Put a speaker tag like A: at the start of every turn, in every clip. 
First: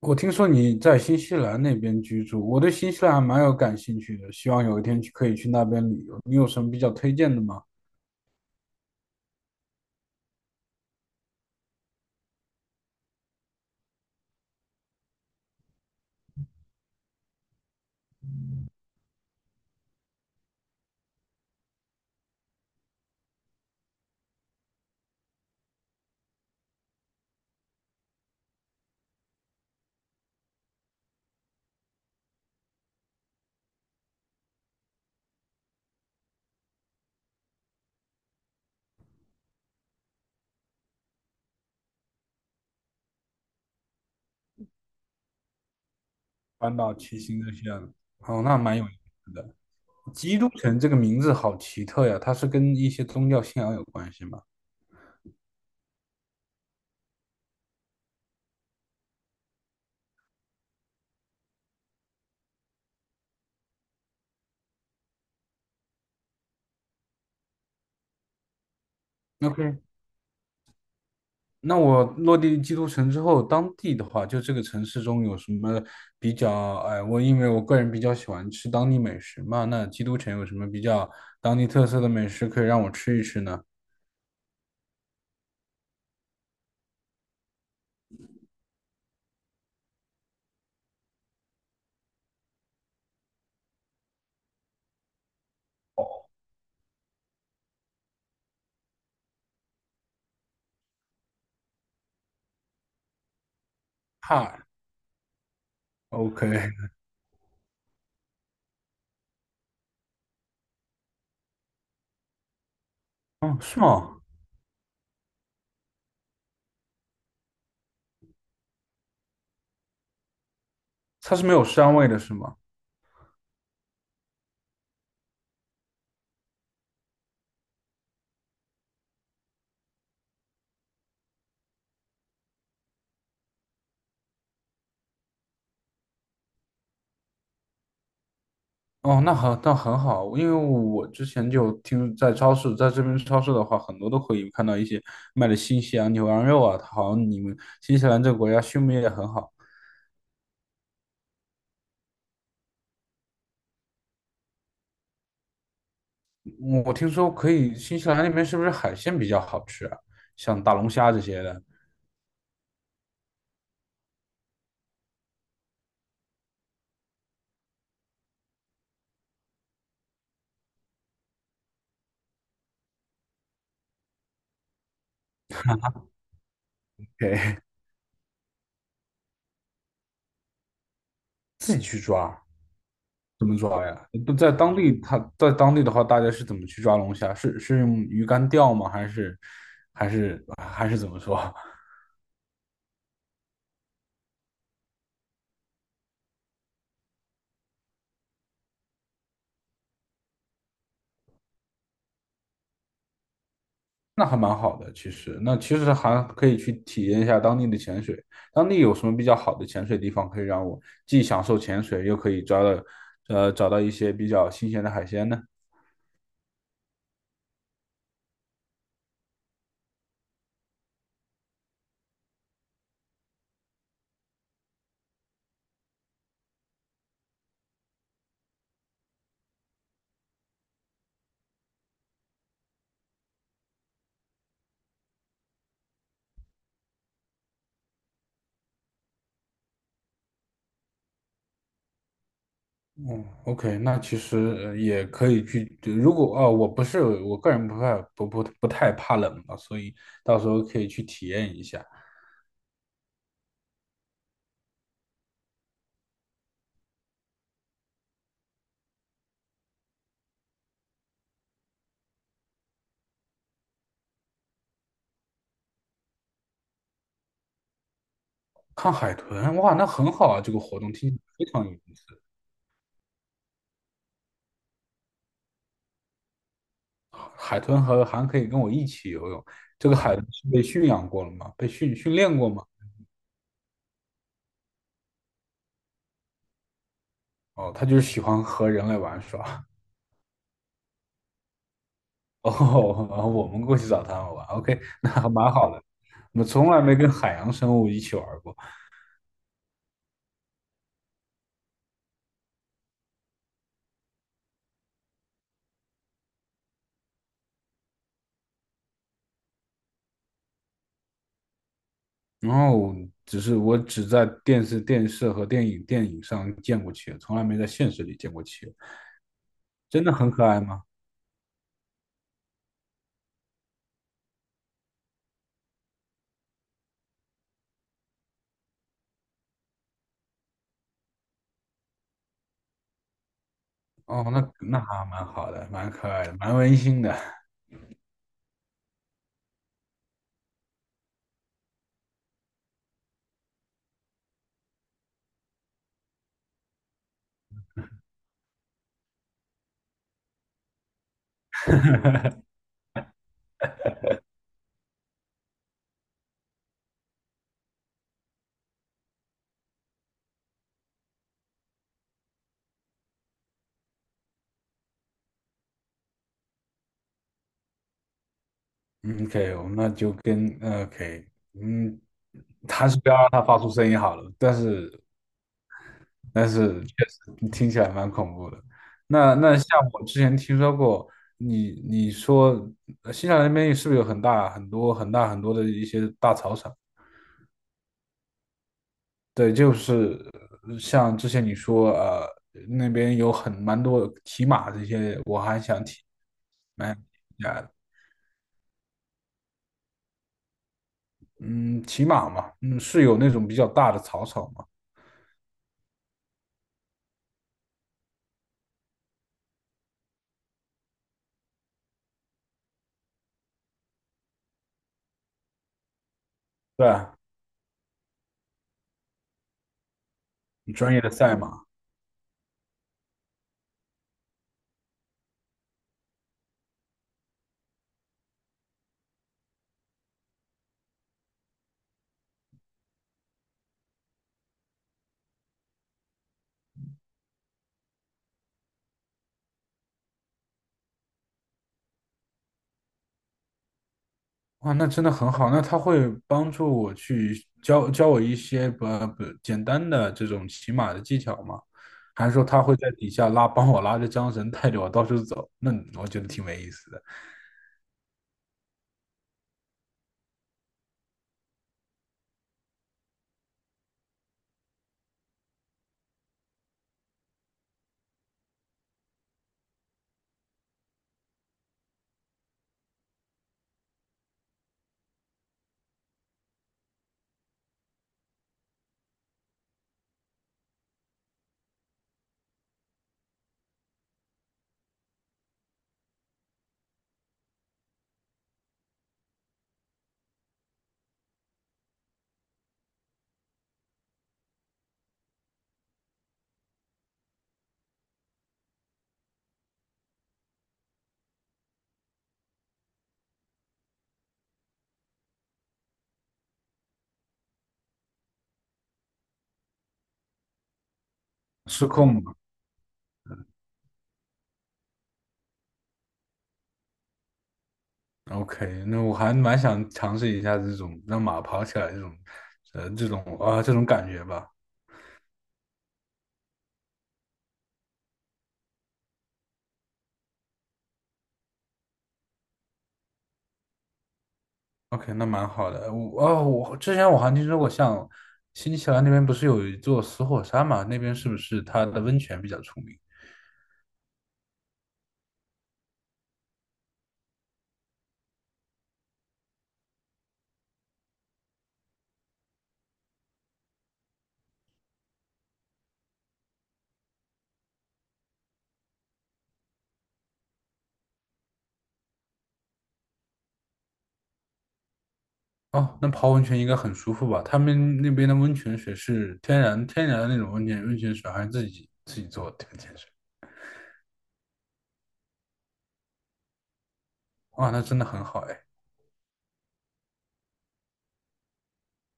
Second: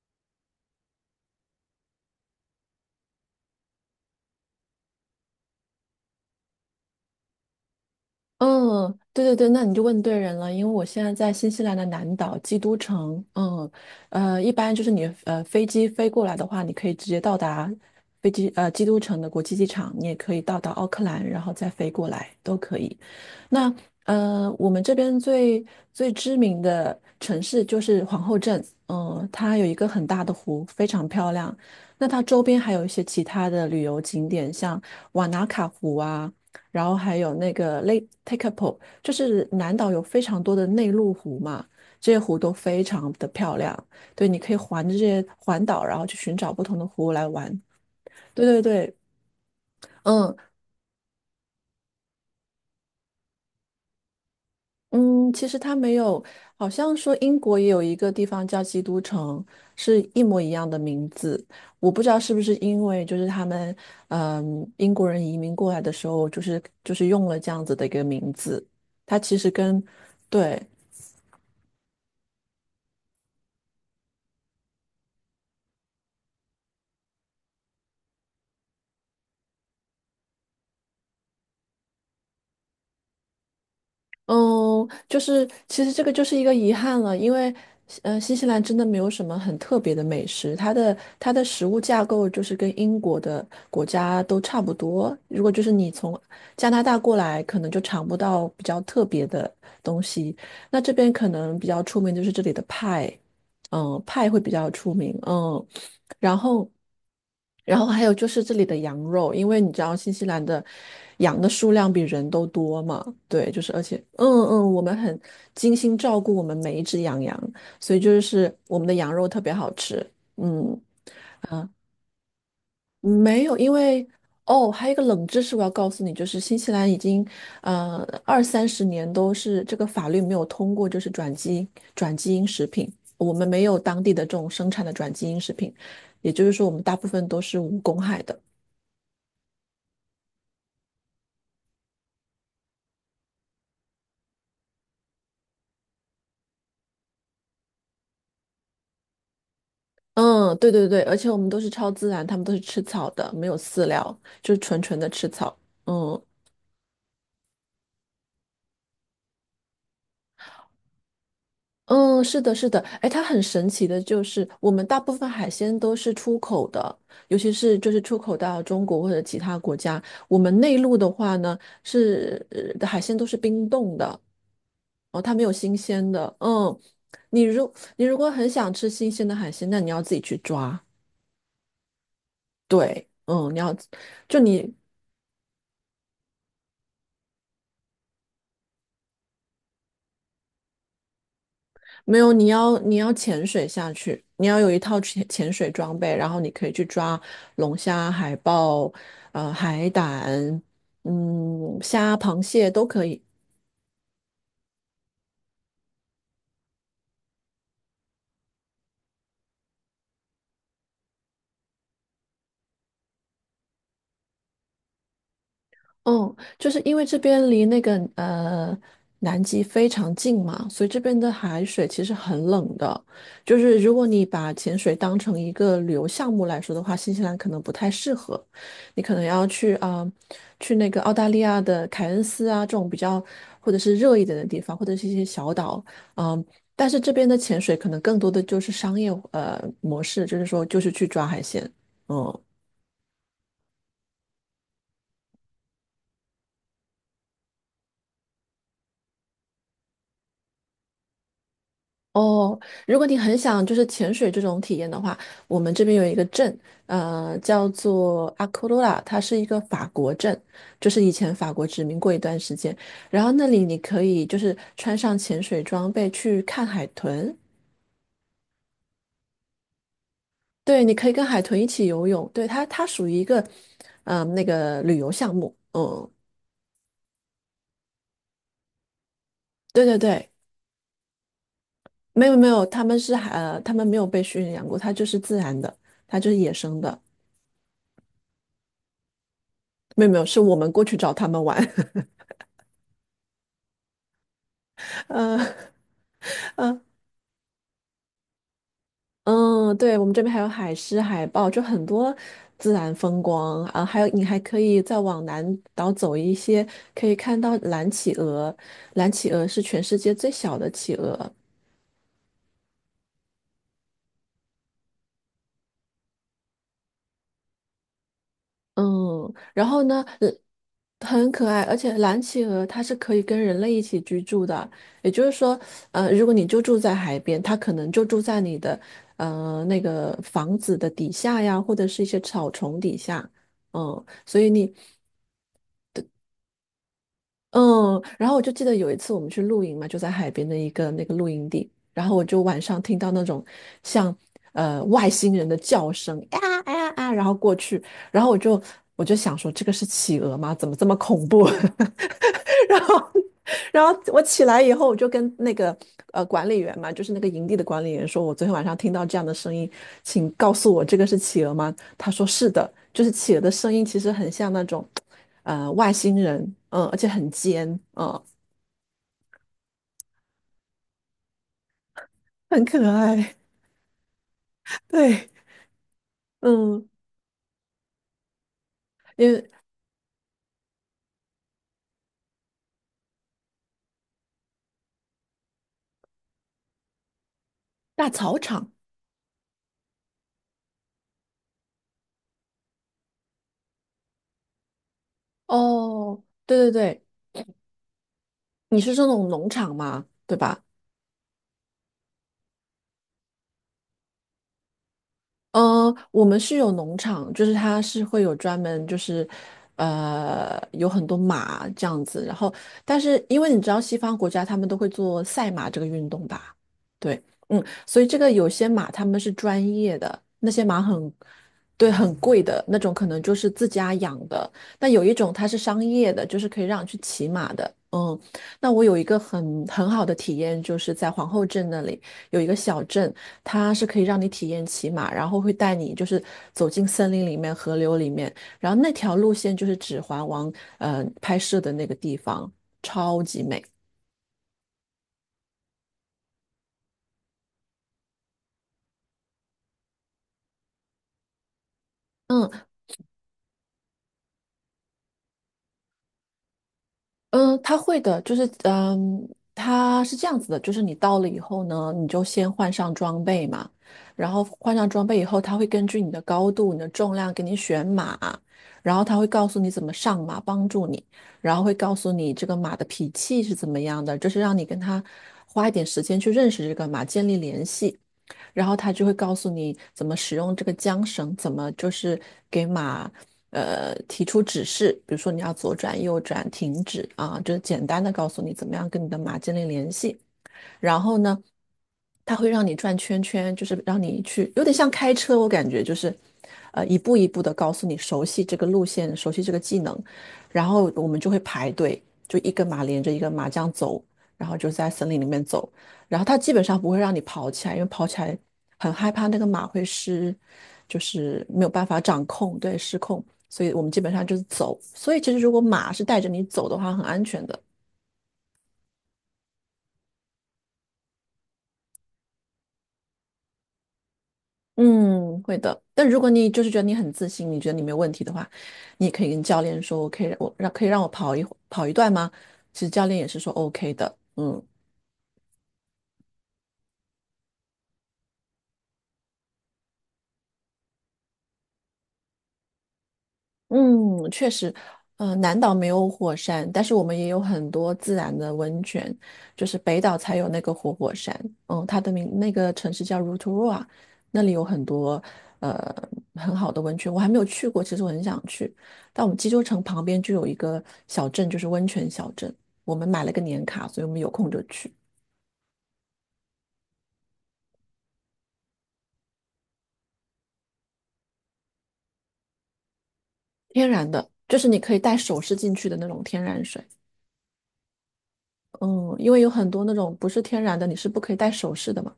A: 我听说你在新西兰那边居住，我对新西兰还蛮有感兴趣的，希望有一天去可以去那边旅游。你有什么比较推荐的吗？
B: 嗯，对对对，那你就问对人了，因为我现在在新西兰的南岛基督城，一般就是你飞机飞过来的话，你可以直接到达基督城的国际机场，你也可以到达奥克兰，然后再飞过来都可以。那我们这边最知名的城市就是皇后镇，它有一个很大的湖，非常漂亮。那它周边还有一些其他的旅游景点，像瓦纳卡湖啊。然后还有那个 Lake Tekapo，就是南岛有非常多的内陆湖嘛，这些湖都非常的漂亮。对，你可以环着这些环岛，然后去寻找不
A: 搬
B: 同的
A: 到
B: 湖
A: 骑
B: 来
A: 行
B: 玩。
A: 这些的。哦，
B: 对
A: 那
B: 对
A: 蛮有意
B: 对，
A: 思的。
B: 嗯
A: 基督城这个名字好奇特呀，它是跟一些宗教信仰有关系吗
B: 嗯，其实它没有，好像说英国也有一个地方叫基督城，是一模一样的名字。我不知道是不是因为就是他们，英国人移民过来的时候，就是用了这样子的一个名字。它其实
A: ？OK，
B: 跟，对，
A: 那我落地基督城之后，当地的话，就这个城市中有什么比较？哎，我因为我个人比较喜欢吃当地美食嘛，那基督城有什么比较当地特色的美食可以让我吃一吃呢？
B: 嗯，就是其实这个就是一个遗憾了，因为新西兰真的没有什么很特别的美食，它的食物架构就是跟英国的国家都差不多。如果就是你从
A: 哦，
B: 加拿大过来，可能就尝不到比较特别的东西。那这边可能比较出名就是这里的派，派会比较出名，然
A: OK，
B: 后，然后还有就是这里的羊肉，因为你知道新西兰的羊的数量比人都多嘛，对，
A: 哦，
B: 就是
A: 是
B: 而且，
A: 吗？
B: 我们很精心照顾我们每一只羊羊，所以就是我们的羊肉特别好吃，嗯。
A: 它是没有膻味的，是吗？
B: 没有，因为哦，还有一个冷知识我要告诉你，就是新西兰已经呃二三十年都是这个法律没有通过，就是转基因食品，我们没有当地的这种生产的转基因食品，也就是说我们大部分都是无公害的。
A: 哦，那很那很好，因为我之前就听在超市，在这边超市的话，很多都可以看到一些卖的新西兰牛羊肉啊，好像你们新西兰这个国家畜牧业也很好。
B: 嗯，对对对，而且我们都是超自然，他们都是吃草的，没有饲料，就是纯纯的吃草。嗯，
A: 我听说可以，新西兰那边是不是海鲜比较好吃啊？像大龙虾这些的，
B: 嗯，是的，是的，哎，它很神奇的，就是我们大部分海鲜都是出口的，尤其是就是出口到中国或者其他国家。我们内陆的话呢，是的海鲜都是冰冻的，哦，它没有新鲜的。嗯，你
A: 给
B: 如你如果很想吃新鲜的海鲜，那你要自己去抓。
A: 自己去抓，
B: 对，
A: 怎么
B: 你要
A: 抓呀？不
B: 就
A: 在
B: 你
A: 当地，它在当地的话，大家是怎么去抓龙虾？是用鱼竿钓吗？还是还是怎么说？
B: 没有，你要潜水下去，你要有一套潜水装备，然后你可以去抓龙虾、海豹、海胆、虾、螃蟹都可以。
A: 那还蛮好的，其实那其实还可以去体验一下当地的潜水。当地有什么比较好的潜水地方，可以让我既享受潜水，又可以抓到，找到一些比较新鲜的海鲜呢？
B: 嗯，就是因为这边离那个南极非常近嘛，所以这边的海水其实很冷的。就是如果你把潜水当成一个旅游项目来说的话，新西兰可能不太适合，你可能要去啊、去那个澳大利亚的凯恩斯啊这种比较或者是热一点的地方，或者是一些小岛，嗯、但是这边的潜水可能更多的就是商业模式，就是说就是去抓海鲜，嗯。
A: 嗯，OK，那其实也可以去。如果哦，我不是我个人不太不太怕冷嘛，所以到时候可以去体验一下。
B: 哦，如果你很想就是潜水这种体验的话，我们这边有一个镇，叫做阿库罗拉，它是一个法国镇，就是以前法国殖民过一段时间。然后那里你可以就是穿上潜水装备去看海豚，
A: 看海豚，哇，那很好啊！这个活
B: 对，
A: 动
B: 你可
A: 听
B: 以
A: 起来
B: 跟海
A: 非
B: 豚
A: 常
B: 一
A: 有意
B: 起
A: 思。
B: 游泳，对，它属于一个，那个旅游项目，
A: 海豚和还可以跟我一起游泳。
B: 对
A: 这个
B: 对
A: 海豚
B: 对，
A: 是被驯养过了吗？被
B: 没
A: 练
B: 有没
A: 过吗？
B: 有，他们没有被驯养过，它就是自然的，它就是野生的，
A: 哦，他就是喜欢和人类玩耍。
B: 没有没有，是我们过去找他们玩。
A: 哦，然后我们过去找他们玩，OK，那还蛮
B: 嗯
A: 好的。我从
B: 嗯
A: 来没跟海洋生物一起玩过，
B: 嗯，对，我们这边还有海狮、海豹，就很多自然风光啊。还有，你还可以再往南岛走一些，可以看到蓝企鹅。蓝企鹅是全世界最小的企鹅。
A: 然后只是我只在电视和电影上见过企鹅，从来没在现实里见过企鹅。
B: 嗯，然后呢，
A: 真的很可爱吗？
B: 很可爱，而且蓝企鹅它是可以跟人类一起居住的。也就是说，如果你就住在海边，它可能就住在你的那个房子的底下呀，或者是一些草丛底下。嗯，
A: 哦，
B: 所以
A: 那
B: 你
A: 那还蛮好的，蛮可爱的，蛮温馨的。
B: 嗯，然后我就记得有一次我们去露营嘛，就在海边的一个那个露营地，然后我就晚上听到那种像外星人的叫声，啊啊啊，然后过去，然后我就想说这个是企鹅吗？怎么这么恐怖？然后然后我起来以后，我就跟那个管理员嘛，就是那个营地的管理员说，我昨天晚上听到这样的声音，请告诉我这个是企鹅吗？他说是的，就是企鹅的声音其实很像那种，外星人，而且很尖，嗯，
A: 嗯 OK，我们那就跟OK，嗯，
B: 很可
A: 还是不要让
B: 爱，
A: 它发出声音好了。但 是
B: 对，
A: 但是
B: 嗯，
A: 确实听起来蛮恐怖的。
B: 因
A: 那
B: 为
A: 那像我之前听说过，你说新西兰那边是不是有很大很多很大很多的一些大草场？
B: 大草场，
A: 对，就是像之前你说那边有很蛮多骑马这些，我还想体
B: 哦，对对
A: 蛮
B: 对，
A: 呀
B: 你是说那种农场吗？对吧？
A: 嗯骑马嘛，嗯是有那种比较大的草场嘛？
B: 嗯，我们是有农场，就是它是会有专门就是，有很多马这样子。然后，但是因为你知道西方国家他们都会做赛马这个运动吧？
A: 对啊，
B: 对，所以这个有些马他们是专业的，那些马
A: 专业的
B: 很，
A: 赛马。
B: 对，很贵的那种，可能就是自家养的。但有一种它是商业的，就是可以让你去骑马的。嗯，那我有一个很好的体验，就是在皇后镇那里有一个小镇。它是可以让你体验骑马，然后会带你就是走进森林里面、河流里面，然后那条路线就是《指环王》拍摄的那个地方，超级美。
A: 哇，那真的很好。那他会帮助我去教我一些不不简单的这种骑马的技巧吗？还是说他
B: 嗯。
A: 会在底下拉，帮我拉着缰绳，带着我到处走？那我觉得挺没意思的，
B: 嗯，他会的，就是他是这样子的，就是你到了以后呢，你就先换上装备嘛，然后换上装备以后，他会根据你的高度、你的重量给你选马，然后他会告诉你怎么上马，帮助你，然后会告诉你这个马的脾气是怎么样的，就是让你跟他花一点时间去认识这个马，建立联系。然后他就会告诉你怎么使用这个缰绳，怎么就是给马提出指示，比如说你要左转、右转、停止啊，就是简单的告诉你怎么样跟你的马建立联系。然后呢？它会让你转圈圈，就是让你去，有点像开车，我感觉就是，一步一步的告诉你熟悉这个路线，熟悉这个技能，然后我们就会排队，就一个马连着一个马这样走，然后就在森林里面走，然后它基本上不会让你跑起来，因为跑起来很害怕那个马会失，就是没有办
A: 失
B: 法
A: 控
B: 掌
A: 嘛。
B: 控，对，失控，所以我们基本上就是走，所以其实如果马是带着你走的话，很安全的。
A: OK，那我还蛮想尝试一下这种让马跑起来这种，这种啊、这种感觉吧。
B: 嗯，会的。但如果你就是觉得你很自信，你觉得你没有问题的话，你也可以跟教练说，我可以我让可以让我跑一段吗？其实教练也是说 OK 的。嗯，
A: OK，那蛮好的。我啊、我之前我还听说过像新西兰那边不是有一座死火山嘛？那边是不是它的温泉比较出名？
B: 嗯，确实，南岛没有火山，但是我们也有很多自然的温泉，就是北岛才有那个活火山，它的名那个城市叫 Rotorua，那里有很多呃很好的温泉，我还没有去过，其实我很想去。但我们济州城旁边就有一个小镇，就是温泉小镇，我们买了个年卡，所以我们有空就去，
A: 哦，那泡温泉应该很舒服吧？他们那边的温泉水是天然的那种温泉水，还是自己做的温泉水？
B: 天然的，就是你可以带首饰进去的那种天然水。
A: 哇，那真的很好哎。
B: 嗯，因为有很多那种不是天然的，你是不可以戴首饰的嘛，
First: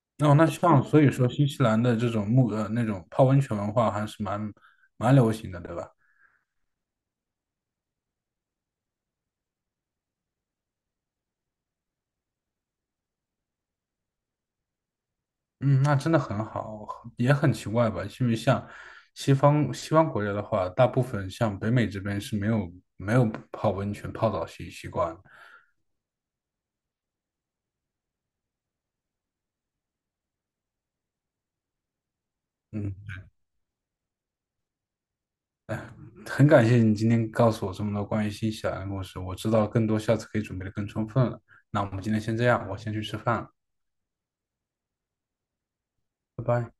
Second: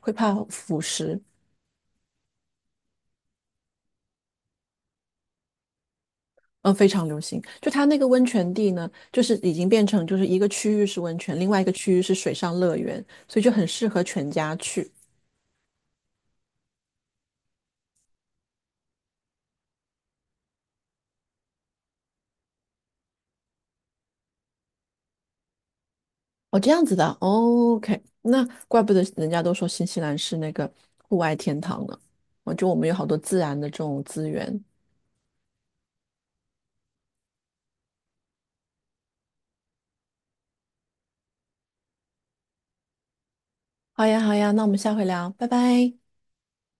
B: 会怕
A: 那那
B: 腐
A: 像所以
B: 蚀。
A: 说新西兰的这种那种泡温泉文化还是蛮流行的，对吧？
B: 嗯，非常流行。就它那个温泉地呢，就是已经变成就是一个区域是温泉，另外一个区域是水上乐园，所以就很适合全家去。
A: 嗯，那真的很好，也很奇怪吧？因为像西方国家的话，大部分像北美这边是没有泡温泉泡澡惯
B: 哦，这样子的。哦 OK，那怪不得人家都说新西兰是那个户外天堂呢。我们有
A: 嗯。
B: 好多自然的这种资源。
A: 很感谢你今天告诉我这么多关于新西兰的故事，我知道更多，下次可以准备的更充分了。那我们今天先这样，我先去吃饭了，
B: 好呀，好呀，那我们下回聊，拜拜。
A: 拜拜。